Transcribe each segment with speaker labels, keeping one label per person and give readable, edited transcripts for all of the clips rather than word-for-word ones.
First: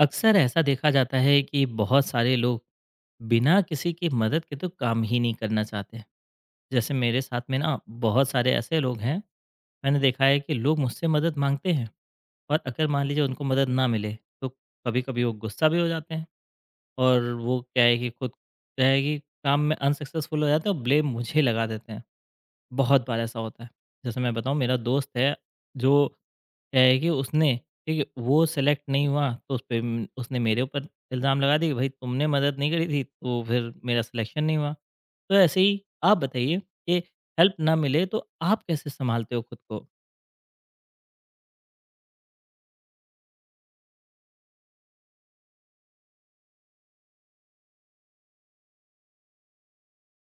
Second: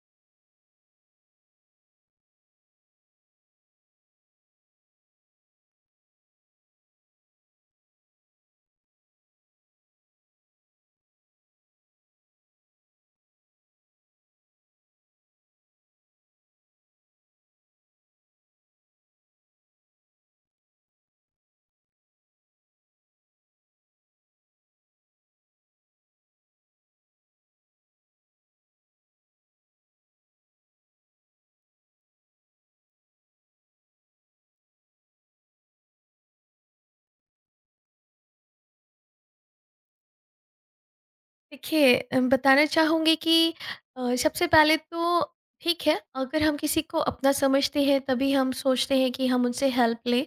Speaker 1: अक्सर ऐसा देखा जाता है कि बहुत सारे लोग बिना किसी की मदद के तो काम ही नहीं करना चाहते हैं। जैसे मेरे साथ में ना बहुत सारे ऐसे लोग हैं। मैंने देखा है कि लोग मुझसे मदद मांगते हैं और अगर मान लीजिए उनको मदद ना मिले तो कभी कभी वो गुस्सा भी हो जाते हैं। और वो क्या है कि खुद क्या है कि काम में अनसक्सेसफुल हो जाते हैं और ब्लेम मुझे लगा देते हैं। बहुत बार ऐसा होता है। जैसे मैं बताऊँ मेरा दोस्त है जो क्या है कि उसने ठीक है वो सेलेक्ट नहीं हुआ तो उसने मेरे ऊपर इल्ज़ाम लगा दिया कि भाई तुमने मदद नहीं करी थी तो फिर मेरा सिलेक्शन नहीं हुआ। तो ऐसे ही आप बताइए कि हेल्प ना मिले तो आप कैसे संभालते हो खुद को।
Speaker 2: देखिए बताना चाहूँगी कि सबसे पहले तो ठीक है अगर हम किसी को अपना समझते हैं तभी हम सोचते हैं कि हम उनसे हेल्प लें।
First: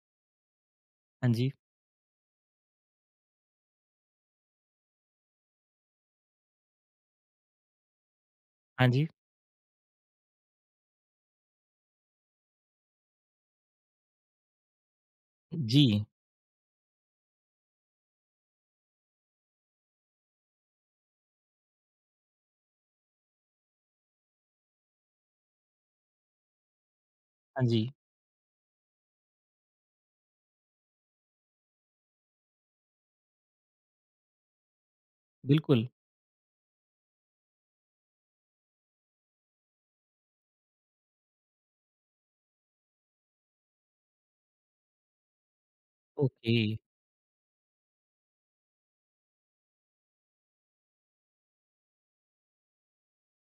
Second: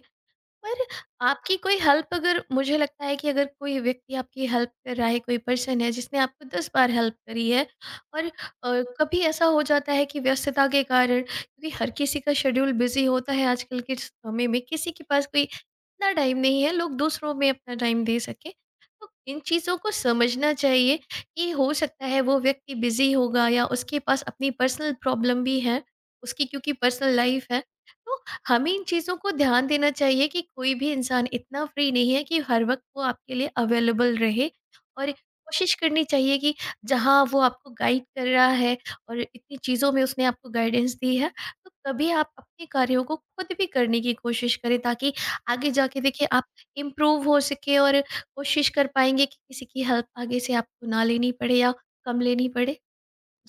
Speaker 2: पर
Speaker 1: हाँ जी।
Speaker 2: आपकी कोई हेल्प अगर मुझे लगता है कि अगर कोई व्यक्ति आपकी हेल्प कर रहा है, कोई पर्सन है जिसने आपको 10 बार हेल्प करी है और
Speaker 1: हाँ जी।
Speaker 2: कभी ऐसा हो जाता है कि व्यस्तता के कारण क्योंकि हर किसी का शेड्यूल बिज़ी होता है आजकल के समय में, किसी के पास कोई
Speaker 1: जी।
Speaker 2: इतना टाइम नहीं है, लोग दूसरों में अपना टाइम दे सकें। तो इन चीज़ों को समझना चाहिए कि हो सकता है वो व्यक्ति बिज़ी होगा या उसके पास अपनी पर्सनल प्रॉब्लम भी है, उसकी क्योंकि पर्सनल लाइफ़ है।
Speaker 1: हाँ जी।
Speaker 2: तो हमें इन चीज़ों को ध्यान देना चाहिए कि कोई भी इंसान इतना फ्री नहीं है कि हर वक़्त वो आपके लिए अवेलेबल रहे और कोशिश
Speaker 1: बिल्कुल।
Speaker 2: करनी चाहिए कि जहाँ वो आपको गाइड कर रहा है और इतनी चीज़ों में उसने आपको गाइडेंस दी है, तो कभी आप अपने कार्यों को खुद भी करने की कोशिश करें ताकि आगे जाके देखिए आप
Speaker 1: ओके।
Speaker 2: इम्प्रूव हो सकें और कोशिश कर पाएँगे कि किसी की हेल्प आगे से आपको ना लेनी पड़े या कम लेनी पड़े।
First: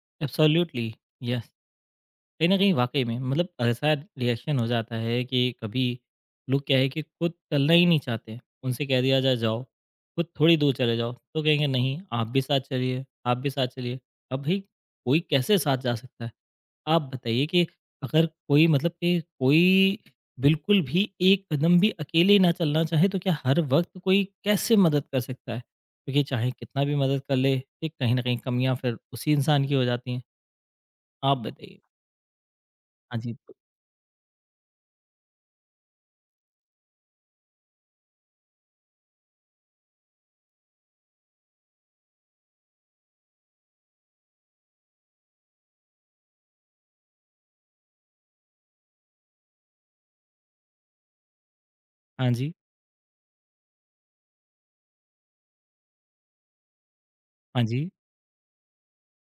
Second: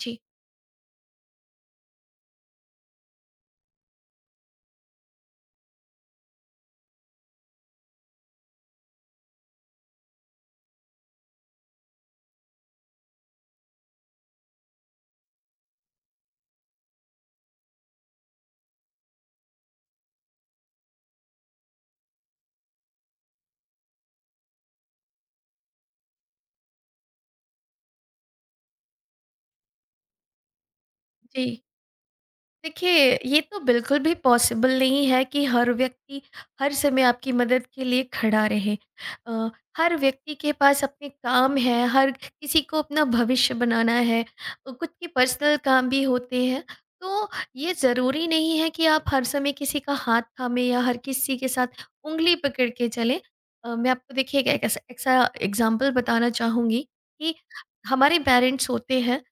Speaker 2: जी।
Speaker 1: एब्सोल्युटली। यस। कहीं न कहीं वाक़ई में मतलब ऐसा रिएक्शन हो जाता है कि कभी लोग क्या है कि खुद चलना ही नहीं चाहते। उनसे कह दिया जाए जाओ, खुद थोड़ी दूर चले जाओ, तो कहेंगे नहीं आप भी साथ चलिए, आप भी साथ चलिए। अब भई कोई कैसे साथ जा सकता है? आप बताइए कि अगर कोई मतलब कि कोई बिल्कुल भी एक कदम भी अकेले ना चलना चाहे तो क्या हर वक़्त कोई कैसे मदद कर सकता है? क्योंकि चाहे कितना भी मदद कर ले, ये कहीं न कहीं कमियाँ फिर उसी इंसान की हो जाती हैं। आप
Speaker 2: जी।
Speaker 1: बताइए?
Speaker 2: देखिए,
Speaker 1: हाँ जी।
Speaker 2: ये तो बिल्कुल भी पॉसिबल नहीं है कि हर व्यक्ति हर समय आपकी मदद के लिए खड़ा रहे। अ, हर व्यक्ति के पास अपने काम हैं, हर किसी को अपना भविष्य बनाना है, खुद के पर्सनल काम भी होते हैं। तो ये ज़रूरी नहीं है कि आप हर समय किसी का हाथ थामे या हर किसी के साथ
Speaker 1: हाँ
Speaker 2: उँगली
Speaker 1: जी,
Speaker 2: पकड़ के चलें। मैं आपको देखिए एक एक ऐसा ऐसा एग्ज़ाम्पल बताना चाहूँगी कि
Speaker 1: हाँ जी,
Speaker 2: हमारे पेरेंट्स होते हैं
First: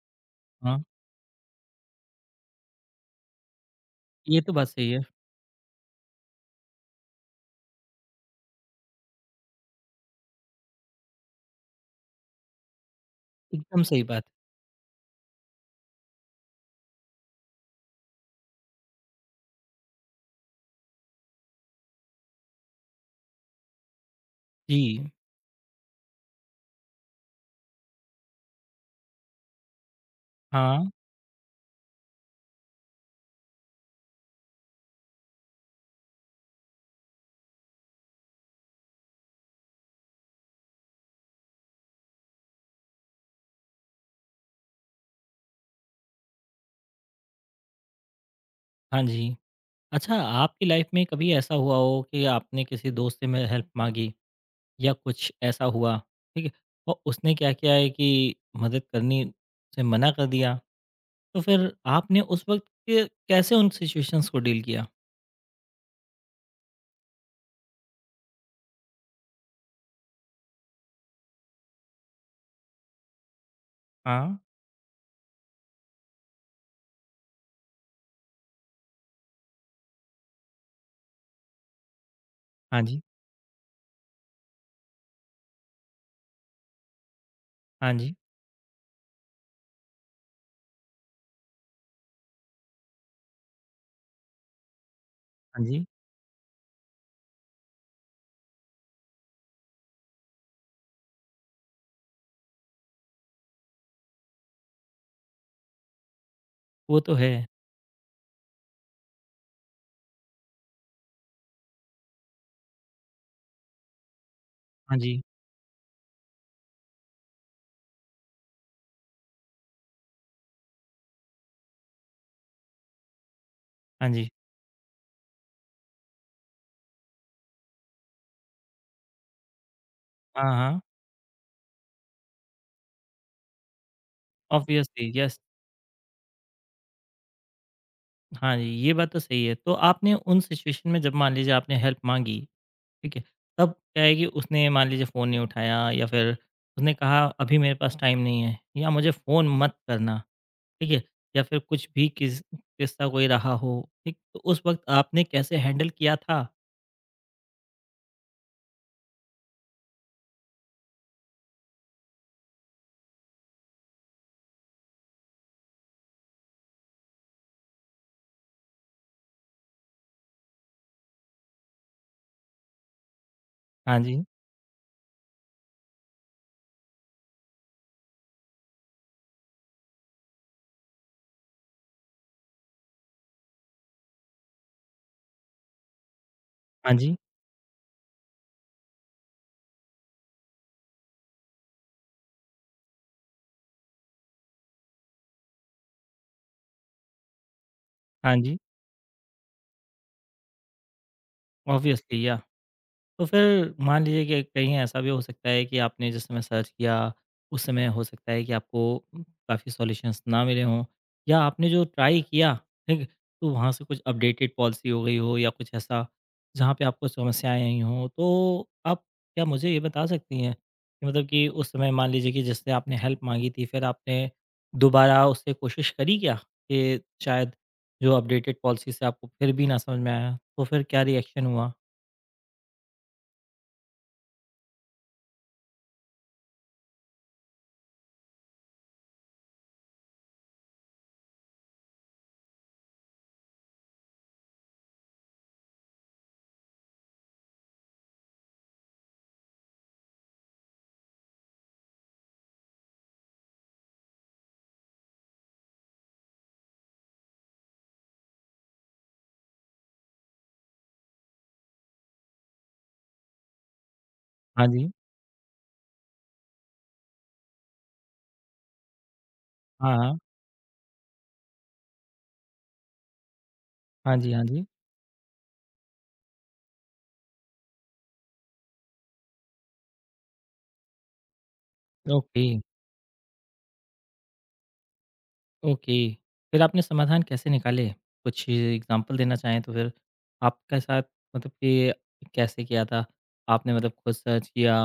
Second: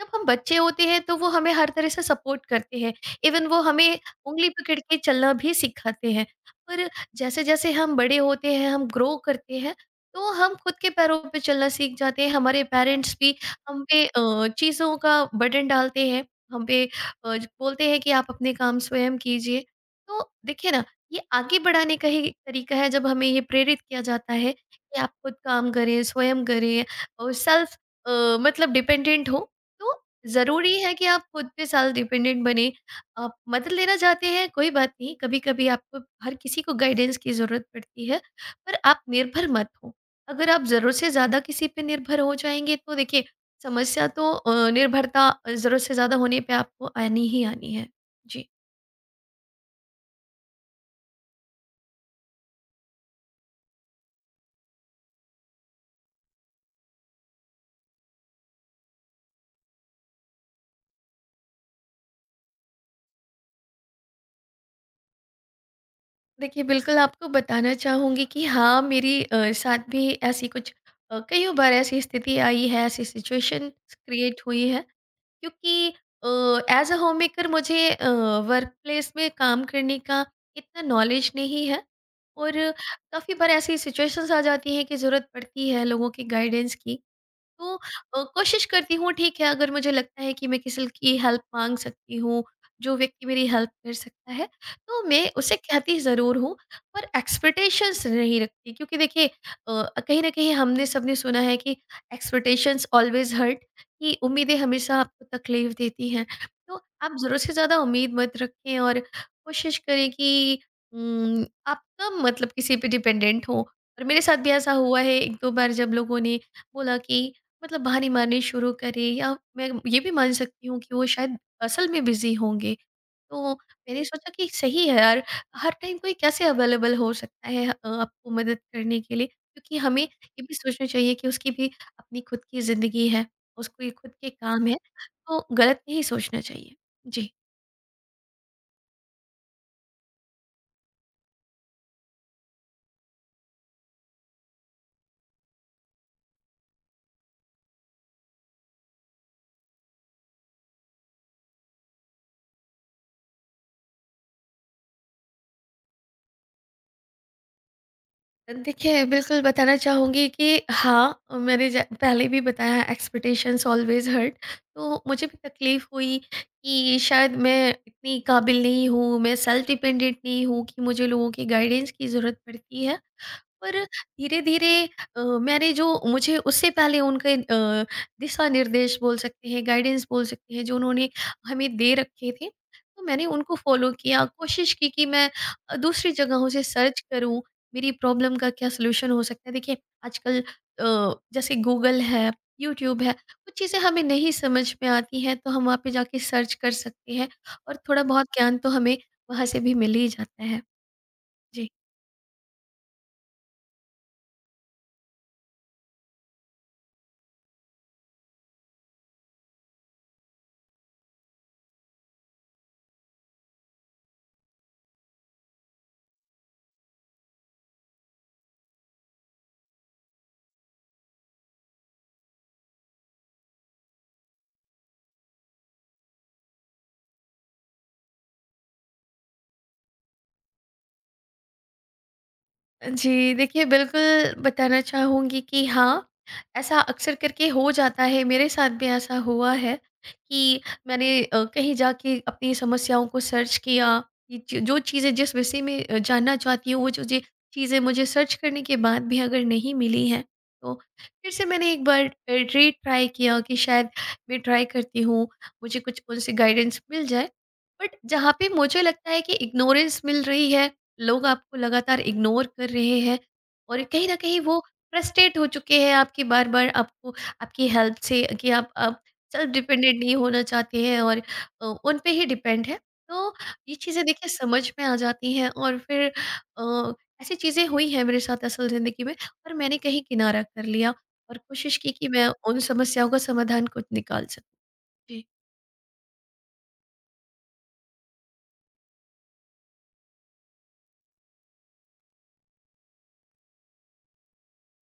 Speaker 2: जब हम बच्चे होते
Speaker 1: हाँ।
Speaker 2: हैं तो वो हमें हर तरह से सपोर्ट करते हैं। इवन वो हमें
Speaker 1: ये
Speaker 2: उंगली
Speaker 1: तो बात
Speaker 2: पकड़
Speaker 1: सही
Speaker 2: के
Speaker 1: है।
Speaker 2: चलना भी सिखाते हैं। पर जैसे जैसे हम बड़े होते हैं हम ग्रो करते हैं तो हम खुद के पैरों पे चलना सीख जाते हैं। हमारे पेरेंट्स भी हम
Speaker 1: एकदम सही
Speaker 2: पे
Speaker 1: बात।
Speaker 2: चीज़ों का बर्डन डालते हैं। हम पे अ, ज- बोलते हैं कि आप अपने काम स्वयं कीजिए। तो देखिए ना ये आगे बढ़ाने का ही तरीका है जब हमें ये प्रेरित किया जाता है कि आप
Speaker 1: जी,
Speaker 2: खुद काम करें स्वयं करें और सेल्फ मतलब डिपेंडेंट हो। तो ज़रूरी
Speaker 1: हाँ,
Speaker 2: है कि आप खुद पे सेल्फ डिपेंडेंट बने। आप मदद लेना चाहते हैं, कोई बात नहीं, कभी-कभी आपको हर किसी को गाइडेंस की ज़रूरत पड़ती है, पर आप निर्भर मत हो। अगर आप ज़रूरत से ज़्यादा किसी पे निर्भर हो जाएँगे तो देखिए समस्या तो निर्भरता ज़रूरत से ज़्यादा होने पे आपको आनी ही आनी है। जी।
Speaker 1: हाँ जी। अच्छा आपकी लाइफ़ में कभी ऐसा हुआ हो कि आपने किसी दोस्त से में हेल्प माँगी या कुछ ऐसा हुआ, ठीक है? और उसने क्या किया है कि मदद करनी से मना कर दिया, तो फिर आपने उस वक़्त के कैसे उन सिचुएशंस को डील किया?
Speaker 2: देखिए बिल्कुल आपको बताना चाहूँगी कि हाँ, मेरी साथ भी ऐसी कुछ कइयों बार ऐसी स्थिति आई है, ऐसी सिचुएशन
Speaker 1: हाँ,
Speaker 2: क्रिएट हुई है। क्योंकि एज अ होम मेकर मुझे वर्क प्लेस में काम करने का इतना नॉलेज नहीं है और
Speaker 1: हाँ जी,
Speaker 2: काफ़ी बार ऐसी सिचुएशंस आ जाती हैं कि ज़रूरत पड़ती है लोगों की गाइडेंस की। तो
Speaker 1: हाँ जी,
Speaker 2: कोशिश करती हूँ ठीक है अगर मुझे लगता है कि मैं किसी की हेल्प मांग सकती हूँ, जो व्यक्ति मेरी हेल्प कर सकता है तो मैं उसे
Speaker 1: हाँ जी।
Speaker 2: कहती ज़रूर हूँ। पर एक्सपेक्टेशंस नहीं रखती क्योंकि देखिए कहीं ना कहीं हमने सबने सुना है कि एक्सपेक्टेशंस ऑलवेज हर्ट, कि उम्मीदें हमेशा आपको तकलीफ देती हैं। तो
Speaker 1: वो तो
Speaker 2: आप
Speaker 1: है।
Speaker 2: ज़रूरत से ज़्यादा उम्मीद मत रखें और कोशिश करें कि आप कम मतलब किसी पे डिपेंडेंट हो। और मेरे साथ भी ऐसा
Speaker 1: हाँ
Speaker 2: हुआ है
Speaker 1: जी,
Speaker 2: एक दो बार जब लोगों ने बोला कि मतलब बहाने मारने शुरू करे, या मैं ये भी मान सकती हूँ कि वो शायद असल में बिज़ी होंगे। तो मैंने
Speaker 1: हाँ जी।
Speaker 2: सोचा कि सही है यार, हर टाइम कोई कैसे अवेलेबल हो सकता है आपको मदद करने के लिए? क्योंकि हमें ये भी
Speaker 1: हाँ, हाँ।
Speaker 2: सोचना चाहिए कि उसकी भी अपनी खुद की ज़िंदगी है, उसको ये खुद के काम हैं,
Speaker 1: ऑब्वियसली, यस।
Speaker 2: तो गलत नहीं सोचना चाहिए। जी।
Speaker 1: हाँ जी, ये बात तो सही है। तो आपने उन सिचुएशन में जब मान लीजिए आपने हेल्प माँगी, ठीक है? तब क्या है कि उसने मान लीजिए फ़ोन नहीं उठाया या फिर उसने कहा अभी मेरे पास टाइम नहीं है या मुझे फ़ोन मत करना, ठीक है? या फिर कुछ भी किस किस्सा कोई रहा हो, ठीक? तो उस वक़्त आपने कैसे हैंडल किया था?
Speaker 2: देखिए, बिल्कुल बताना चाहूँगी कि हाँ, मैंने ज पहले भी बताया एक्सपेक्टेशंस ऑलवेज़ हर्ट। तो मुझे भी तकलीफ़ हुई कि शायद मैं इतनी काबिल नहीं हूँ, मैं सेल्फ डिपेंडेंट नहीं हूँ कि मुझे लोगों की गाइडेंस की ज़रूरत पड़ती है। पर
Speaker 1: हाँ जी,
Speaker 2: धीरे-धीरे मैंने जो मुझे उससे पहले उनके दिशा निर्देश बोल सकते हैं, गाइडेंस बोल सकते हैं, जो उन्होंने हमें दे रखे थे, तो मैंने उनको फ़ॉलो किया। कोशिश की कि मैं दूसरी जगहों से
Speaker 1: हाँ
Speaker 2: सर्च
Speaker 1: जी,
Speaker 2: करूँ, मेरी प्रॉब्लम का क्या सॉल्यूशन हो सकता है। देखिए, आजकल अ, जैसे गूगल है, यूट्यूब है, कुछ चीज़ें हमें नहीं समझ में आती हैं, तो हम वहाँ पे जाके सर्च कर सकते हैं और थोड़ा-बहुत
Speaker 1: हाँ
Speaker 2: ज्ञान
Speaker 1: जी,
Speaker 2: तो हमें वहाँ से भी मिल ही जाता है। जी।
Speaker 1: ऑब्वियसली, या। तो फिर मान लीजिए कि कहीं ऐसा भी हो सकता है कि आपने जिस समय सर्च किया उस समय हो सकता है कि आपको काफ़ी सॉल्यूशंस ना मिले हों या आपने जो ट्राई किया ठीक तो वहाँ से कुछ अपडेटेड पॉलिसी हो गई हो या कुछ ऐसा जहाँ पे आपको समस्याएं आई हों तो आप क्या मुझे ये बता सकती हैं कि मतलब कि उस समय मान लीजिए कि जिससे आपने हेल्प मांगी थी फिर आपने दोबारा उससे कोशिश करी क्या कि शायद जो अपडेटेड पॉलिसी से आपको फिर भी ना समझ में आया तो फिर क्या रिएक्शन हुआ।
Speaker 2: जी, देखिए बिल्कुल बताना चाहूँगी कि हाँ, ऐसा अक्सर करके हो जाता है, मेरे साथ भी ऐसा हुआ है कि मैंने कहीं जाके अपनी समस्याओं को सर्च किया, ये च जो चीज़ें जिस विषय में जानना चाहती हूँ, वो जो जे चीज़ें मुझे सर्च करने के बाद भी अगर नहीं मिली हैं, तो फिर से मैंने एक बार री-ट्राई किया कि शायद मैं ट्राई करती हूँ, मुझे कुछ उनसे गाइडेंस मिल जाए। बट जहाँ पे मुझे लगता है कि इग्नोरेंस मिल रही है, लोग आपको लगातार इग्नोर कर रहे हैं और कहीं ना कहीं वो
Speaker 1: हाँ जी।
Speaker 2: फ्रस्ट्रेट हो चुके हैं आपके बार बार, आपको आपकी हेल्प से कि आप सेल्फ डिपेंडेंट नहीं
Speaker 1: हाँ,
Speaker 2: होना चाहते हैं और उन पे ही डिपेंड है। तो ये चीज़ें
Speaker 1: हाँ
Speaker 2: देखिए
Speaker 1: जी, हाँ
Speaker 2: समझ
Speaker 1: जी।
Speaker 2: में आ जाती हैं और फिर अ, ऐसी चीज़ें हुई हैं मेरे साथ असल ज़िंदगी में और मैंने कहीं किनारा कर लिया और कोशिश की कि मैं
Speaker 1: ओके,
Speaker 2: उन समस्याओं का समाधान खुद निकाल सकूं। जी।
Speaker 1: ओके। फिर आपने समाधान कैसे निकाले? कुछ एग्ज़ाम्पल देना चाहें तो फिर आपके साथ मतलब कि कैसे किया था? आपने मतलब खुद सर्च किया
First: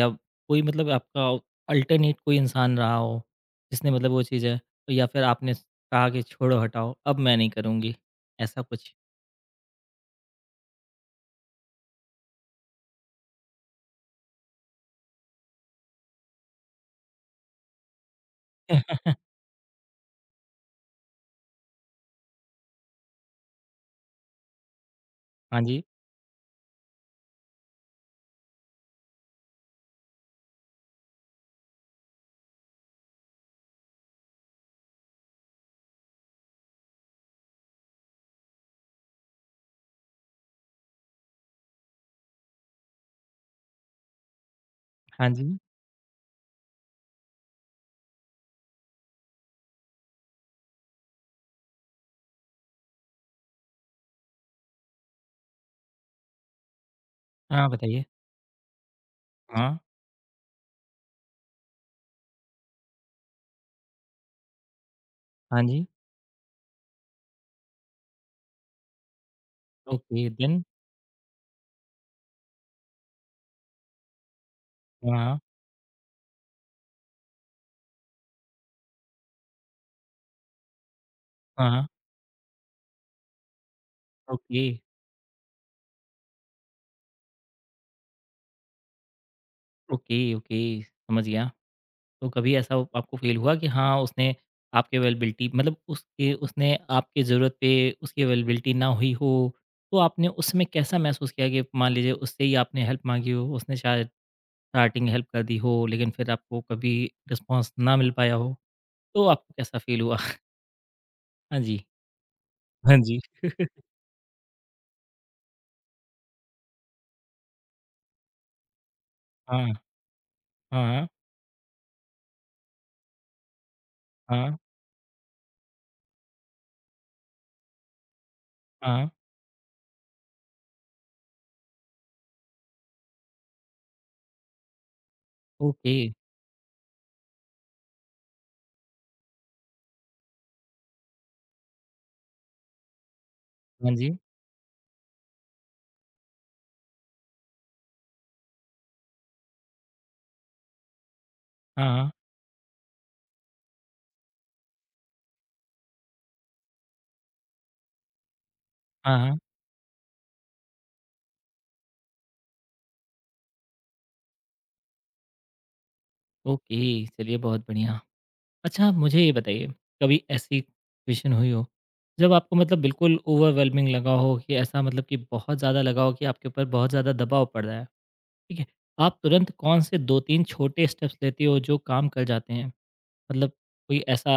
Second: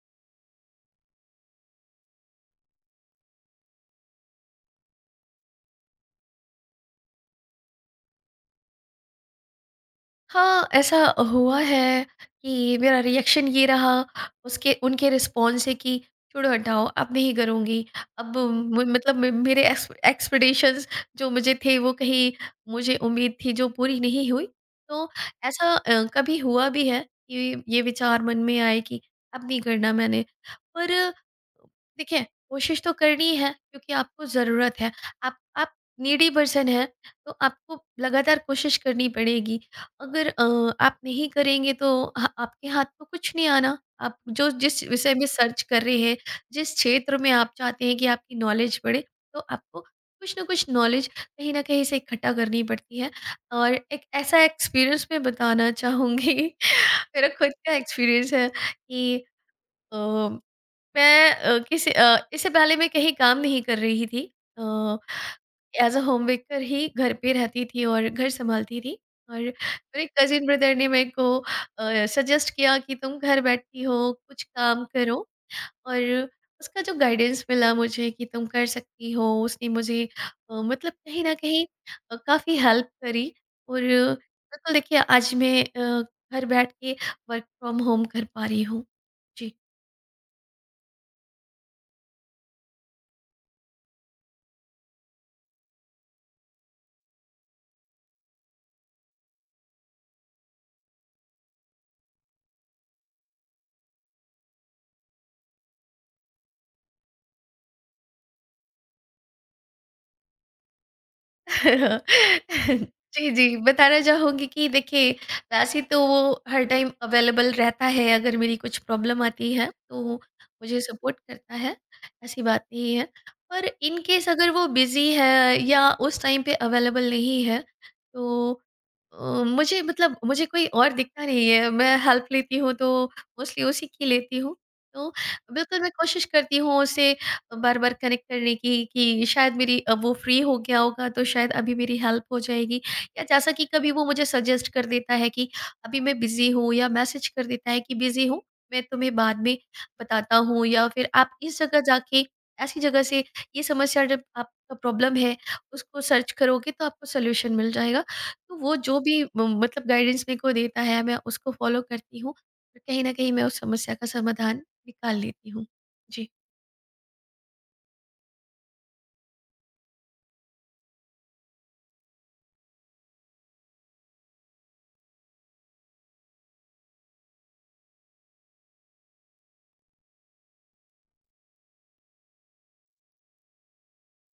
Speaker 1: या कोई मतलब आपका अल्टरनेट कोई इंसान रहा हो, जिसने मतलब वो चीज़ें या फिर आपने कहा कि छोड़ो हटाओ, अब मैं नहीं करूँगी, ऐसा कुछ?
Speaker 2: हाँ, ऐसा हुआ है कि मेरा रिएक्शन ये रहा उसके उनके रिस्पॉन्स से कि छोड़ो हटाओ अब नहीं करूँगी। अब म मतलब म मेरे एक्सपेक्टेशंस जो मुझे थे वो कहीं मुझे उम्मीद थी जो पूरी नहीं हुई। तो
Speaker 1: हाँ
Speaker 2: ऐसा
Speaker 1: जी,
Speaker 2: कभी हुआ भी है कि ये विचार मन में आए कि अब नहीं करना मैंने। पर देखिए कोशिश तो करनी है क्योंकि आपको ज़रूरत है। आप नीडी पर्सन हैं तो आपको लगातार कोशिश करनी पड़ेगी। अगर आप नहीं करेंगे तो ह आपके हाथ में कुछ नहीं आना। आप जो जिस विषय में
Speaker 1: हाँ जी।
Speaker 2: सर्च कर रहे हैं, जिस क्षेत्र में आप चाहते हैं कि आपकी नॉलेज बढ़े, तो आपको कुछ न कुछ नॉलेज कहीं न कहीं से इकट्ठा करनी पड़ती है। और एक ऐसा एक्सपीरियंस मैं बताना चाहूँगी। मेरा खुद
Speaker 1: हाँ,
Speaker 2: का
Speaker 1: बताइए।
Speaker 2: एक्सपीरियंस है कि
Speaker 1: हाँ,
Speaker 2: अ मैं अ, किसी अ, इससे पहले मैं कहीं काम नहीं कर रही थी। अ,
Speaker 1: हाँ जी।
Speaker 2: एज़ अ होम मेकर ही घर पे रहती थी और घर सँभालती थी। और मेरे
Speaker 1: ओके,
Speaker 2: कज़िन
Speaker 1: देन?
Speaker 2: ब्रदर ने मेरे को सजेस्ट किया कि तुम घर बैठी हो, कुछ काम करो।
Speaker 1: हाँ,
Speaker 2: और उसका जो गाइडेंस मिला मुझे कि तुम कर सकती हो, उसने मुझे मतलब कहीं न कहीं
Speaker 1: हाँ, हाँ।
Speaker 2: काफ़ी हेल्प करी। और
Speaker 1: ओके,
Speaker 2: बिल्कुल देखिए आज मैं घर बैठ के वर्क फ्रॉम होम कर पा रही हूँ। जी।
Speaker 1: ओके, समझ गया। तो कभी ऐसा आपको फ़ील हुआ कि हाँ, उसने आपकी ज़रूरत पे उसकी अवेलेबिलिटी ना हुई हो, तो आपने उसमें कैसा महसूस किया कि मान लीजिए उससे ही आपने हेल्प माँगी हो, उसने शायद स्टार्टिंग हेल्प कर दी हो, लेकिन फिर आपको कभी रिस्पॉन्स ना मिल पाया हो, तो आपको कैसा फ़ील हुआ? हाँ जी। हाँ जी।
Speaker 2: जी, जी। बताना चाहूँगी कि देखिए, वैसे तो वो हर टाइम अवेलेबल रहता है, अगर मेरी कुछ प्रॉब्लम आती
Speaker 1: हाँ,
Speaker 2: है, तो मुझे
Speaker 1: हाँ,
Speaker 2: सपोर्ट करता है, ऐसी बात नहीं है। पर इन केस अगर
Speaker 1: हाँ,
Speaker 2: वो बिज़ी है या उस टाइम पे अवेलेबल नहीं है, तो
Speaker 1: हाँ,
Speaker 2: मुझे कोई और दिखता नहीं है, मैं हेल्प लेती हूँ, तो मोस्टली उसी की लेती हूँ। तो बिल्कुल मैं
Speaker 1: ओके।
Speaker 2: कोशिश करती हूँ उसे बार-बार कनेक्ट करने की कि शायद मेरी वो फ्री हो गया होगा तो शायद अभी मेरी हेल्प हो जाएगी, या जैसा कि कभी
Speaker 1: हाँ
Speaker 2: वो
Speaker 1: जी।
Speaker 2: मुझे सजेस्ट कर देता है कि अभी मैं बिज़ी हूँ या मैसेज कर देता है कि बिज़ी हूँ, मैं तुम्हें बाद में बताता हूँ, या फिर आप इस जगह
Speaker 1: हाँ, हाँ,
Speaker 2: जाके ऐसी जगह से ये समस्या जब आपका प्रॉब्लम है, उसको सर्च करोगे तो आपको सॉल्यूशन मिल जाएगा। तो वो जो
Speaker 1: हाँ,
Speaker 2: भी
Speaker 1: हाँ,
Speaker 2: म मतलब गाइडेंस मेरे को देता है मैं उसको फॉलो करती हूँ और कहीं न कहीं मैं उस समस्या का समाधान निकाल लेती हूँ। जी।
Speaker 1: ओके, चलिए बहुत बढ़िया। अच्छा, आप मुझे ये बताइए, कभी ऐसी सिचुएशन हुई हो, जब आपको मतलब बिल्कुल ओवरवेलमिंग लगा हो कि ऐसा मतलब कि बहुत ज़्यादा लगा हो कि आपके ऊपर बहुत ज़्यादा दबाव पड़ रहा है, ठीक है? आप तुरंत कौन से 2-3 छोटे स्टेप्स लेते हो जो काम कर जाते हैं? मतलब कोई ऐसा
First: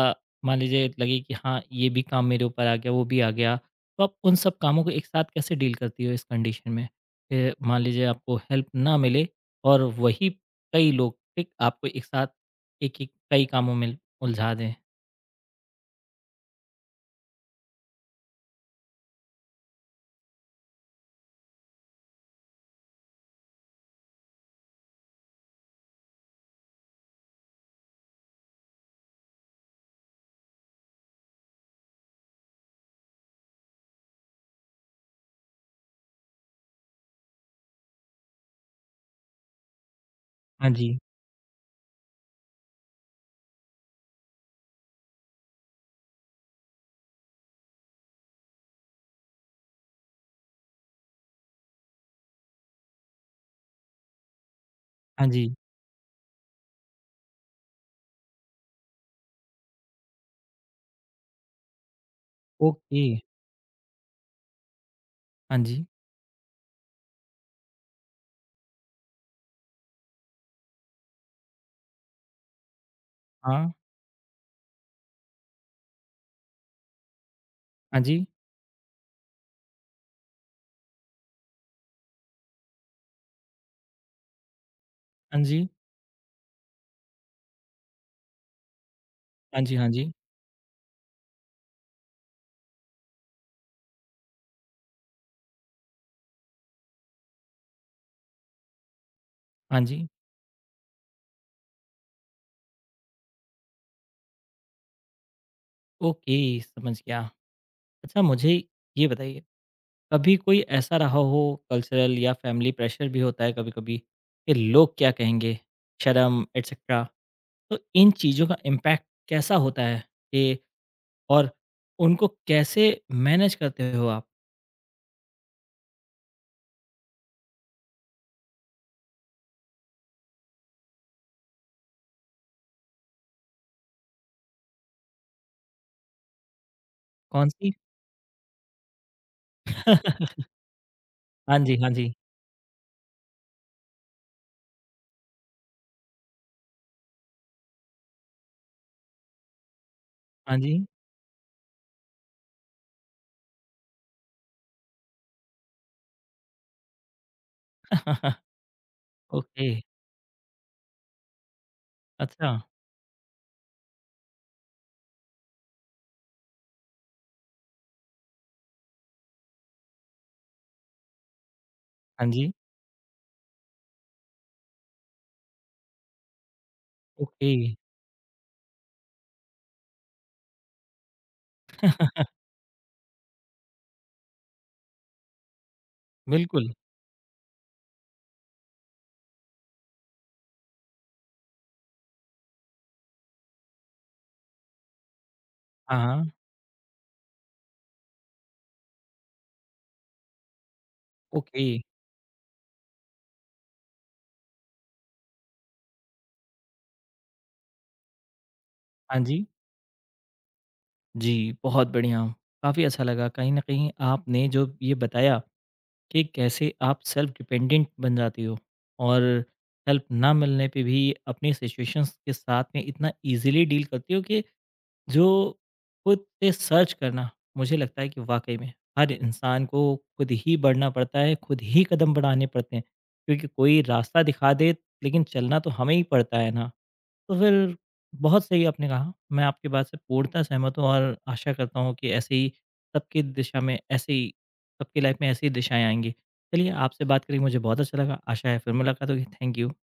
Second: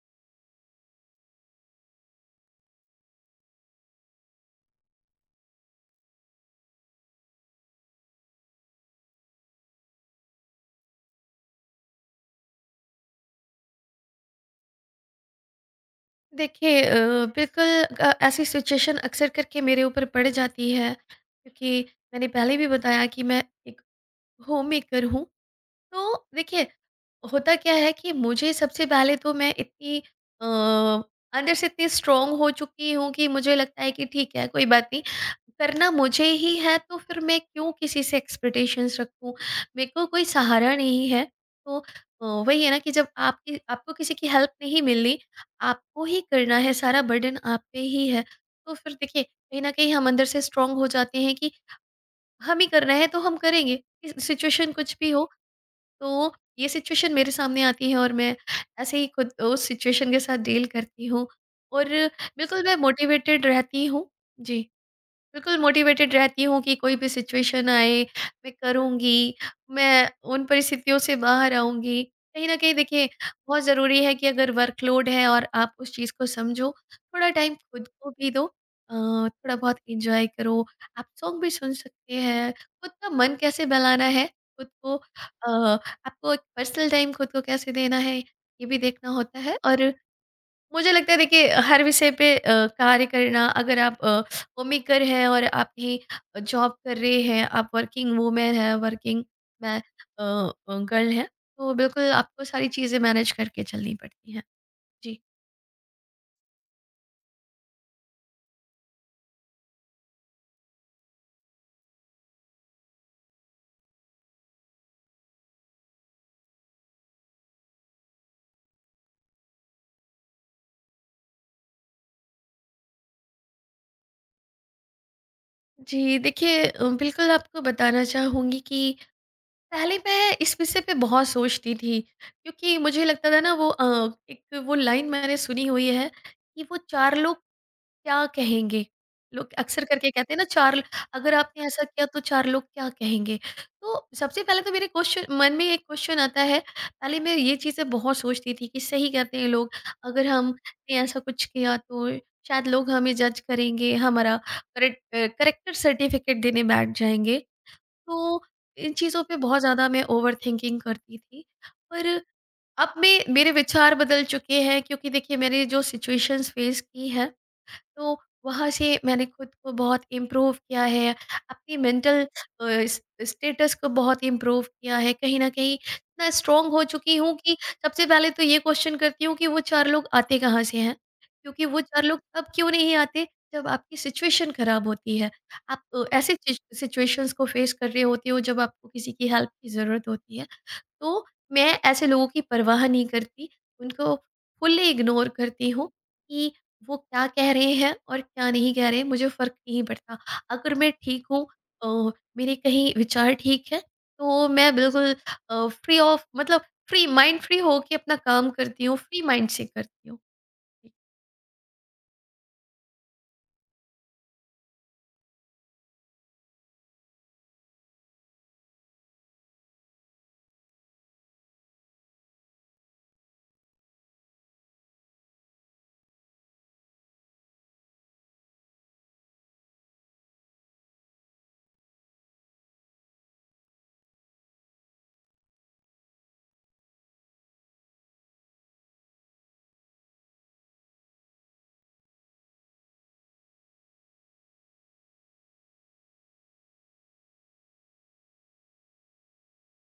Speaker 1: मान लीजिए लगे कि हाँ, ये भी काम मेरे ऊपर आ गया, वो भी आ गया, तो आप उन सब कामों को एक साथ कैसे डील करती हो इस कंडीशन में? कि मान लीजिए आपको हेल्प ना मिले और वही कई लोग, ठीक, आपको एक साथ एक-एक कई कामों में उलझा दें।
Speaker 2: देखिए बिल्कुल ऐसी सिचुएशन अक्सर करके मेरे ऊपर पड़ जाती है क्योंकि मैंने पहले भी बताया कि मैं एक होम मेकर हूँ। तो देखिए होता क्या है कि मुझे सबसे पहले तो मैं इतनी अ, अंदर से इतनी स्ट्रांग हो चुकी हूँ कि मुझे लगता है कि ठीक है कोई बात नहीं, करना मुझे ही है तो फिर मैं क्यों किसी से एक्सपेक्टेशंस रखूँ, मेरे को कोई
Speaker 1: हाँ
Speaker 2: सहारा
Speaker 1: जी,
Speaker 2: नहीं है। तो वही है ना कि जब आपकी आपको किसी की हेल्प नहीं मिल रही, आपको ही करना है, सारा बर्डन आप पे ही है, तो फिर देखिए कहीं ना कहीं हम अंदर से स्ट्रांग हो जाते हैं कि हम ही करना है तो हम करेंगे, सिचुएशन कुछ भी
Speaker 1: हाँ
Speaker 2: हो।
Speaker 1: जी,
Speaker 2: तो ये सिचुएशन मेरे सामने आती है और मैं ऐसे ही खुद उस सिचुएशन के साथ डील करती हूँ और बिल्कुल मैं
Speaker 1: ओके,
Speaker 2: मोटिवेटेड रहती हूँ। जी।
Speaker 1: हाँ
Speaker 2: बिल्कुल
Speaker 1: जी,
Speaker 2: मोटिवेटेड रहती हूँ कि कोई भी सिचुएशन आए मैं करूँगी, मैं उन परिस्थितियों से बाहर आऊँगी। कहीं न कहीं देखिए बहुत
Speaker 1: हाँ,
Speaker 2: ज़रूरी है कि अगर वर्कलोड है और आप उस चीज़ को समझो, थोड़ा टाइम खुद
Speaker 1: हाँ
Speaker 2: को
Speaker 1: जी,
Speaker 2: भी दो। थोड़ा बहुत एन्जॉय करो, आप सॉन्ग भी सुन सकते हैं। खुद का मन कैसे बहलाना है, खुद को
Speaker 1: हाँ जी,
Speaker 2: आपको एक पर्सनल टाइम खुद को कैसे देना है, ये भी देखना होता है।
Speaker 1: हाँ जी, हाँ
Speaker 2: और
Speaker 1: जी,
Speaker 2: मुझे लगता है देखिए हर विषय पे कार्य करना, अगर आप होममेकर हैं और आप ही जॉब कर रहे हैं, आप वर्किंग वूमेन हैं, वर्किंग मैं
Speaker 1: हाँ जी,
Speaker 2: गर्ल हैं, तो बिल्कुल आपको सारी चीज़ें मैनेज करके चलनी पड़ती हैं। जी।
Speaker 1: ओके, समझ गया। अच्छा मुझे ये बताइए, कभी कोई ऐसा रहा हो कल्चरल या फैमिली प्रेशर भी होता है कभी-कभी कि लोग क्या कहेंगे, शर्म एटसेट्रा, तो इन चीज़ों का इम्पैक्ट कैसा होता है कि और उनको कैसे मैनेज करते हो आप?
Speaker 2: जी। देखिए बिल्कुल आपको बताना चाहूँगी कि पहले मैं इस विषय पे बहुत सोचती थी क्योंकि मुझे लगता था ना वो एक वो लाइन मैंने सुनी हुई है कि वो चार लोग
Speaker 1: कौन-सी
Speaker 2: क्या कहेंगे? लोग अक्सर करके कहते हैं ना, 4 अगर
Speaker 1: हाँ
Speaker 2: आपने
Speaker 1: जी,
Speaker 2: ऐसा
Speaker 1: हाँ
Speaker 2: किया
Speaker 1: जी,
Speaker 2: तो 4 लोग क्या कहेंगे? तो सबसे पहले तो मेरे क्वेश्चन मन में एक क्वेश्चन आता है, पहले मैं ये चीज़ें बहुत सोचती थी कि सही कहते हैं लोग, अगर
Speaker 1: हाँ जी,
Speaker 2: हमने ऐसा कुछ किया तो शायद लोग हमें जज करेंगे, हमारा करेक्टर सर्टिफिकेट देने बैठ जाएँगे। तो इन चीज़ों पे बहुत
Speaker 1: ओके,
Speaker 2: ज़्यादा मैं ओवरथिंकिंग करती थी। पर
Speaker 1: अच्छा,
Speaker 2: अब मैं मेरे विचार बदल चुके हैं क्योंकि देखिए मैंने जो सिचुएशंस फेस की है, तो वहाँ से मैंने खुद को बहुत इम्प्रूव किया है, अपनी मेंटल
Speaker 1: हाँ जी।
Speaker 2: स्टेटस को बहुत इम्प्रूव किया है। कहीं ना कहीं इतना स्ट्रांग हो चुकी हूँ
Speaker 1: ओके,
Speaker 2: कि सबसे पहले तो ये क्वेश्चन करती हूँ कि वो चार लोग आते कहाँ से हैं, क्योंकि वो चार लोग तब क्यों नहीं आते जब आपकी सिचुएशन खराब होती है, आप ऐसे
Speaker 1: बिल्कुल।
Speaker 2: सिचुएशंस को फेस कर रहे होते हो जब आपको किसी की हेल्प की ज़रूरत होती है। तो मैं ऐसे लोगों की परवाह नहीं करती, उनको फुल्ली इग्नोर करती हूँ
Speaker 1: हाँ, हाँ।
Speaker 2: कि वो क्या कह रहे हैं और क्या नहीं कह रहे हैं, मुझे फ़र्क नहीं पड़ता। अगर मैं ठीक हूँ,
Speaker 1: ओके,
Speaker 2: अ, मेरे कहीं विचार ठीक हैं, तो मैं बिल्कुल अ, फ्री ऑफ मतलब फ्री माइंड फ्री होके अपना काम करती हूँ,
Speaker 1: हाँ
Speaker 2: फ्री
Speaker 1: जी।
Speaker 2: माइंड से करती हूँ।
Speaker 1: जी, बहुत बढ़िया। काफ़ी अच्छा लगा कहीं न कहीं आपने जो ये बताया कि कैसे आप सेल्फ डिपेंडेंट बन जाती हो और हेल्प ना मिलने पे भी अपनी सिचुएशंस के साथ में इतना ईज़िली डील करती हो कि जो खुद से सर्च करना, मुझे लगता है कि वाक़ई में हर इंसान को खुद ही बढ़ना पड़ता है, खुद ही कदम बढ़ाने पड़ते हैं। क्योंकि कोई रास्ता दिखा दे लेकिन चलना तो हमें ही पड़ता है ना। तो फिर बहुत सही आपने कहा। मैं आपकी बात से पूर्णतः सहमत हूँ और आशा करता हूँ कि ऐसे ही सबकी दिशा में ऐसे ही सबकी लाइफ में ऐसी दिशाएँ आएँगी। चलिए आपसे बात करके मुझे बहुत अच्छा लगा। आशा है फिर मुलाकात होगी। Thank you.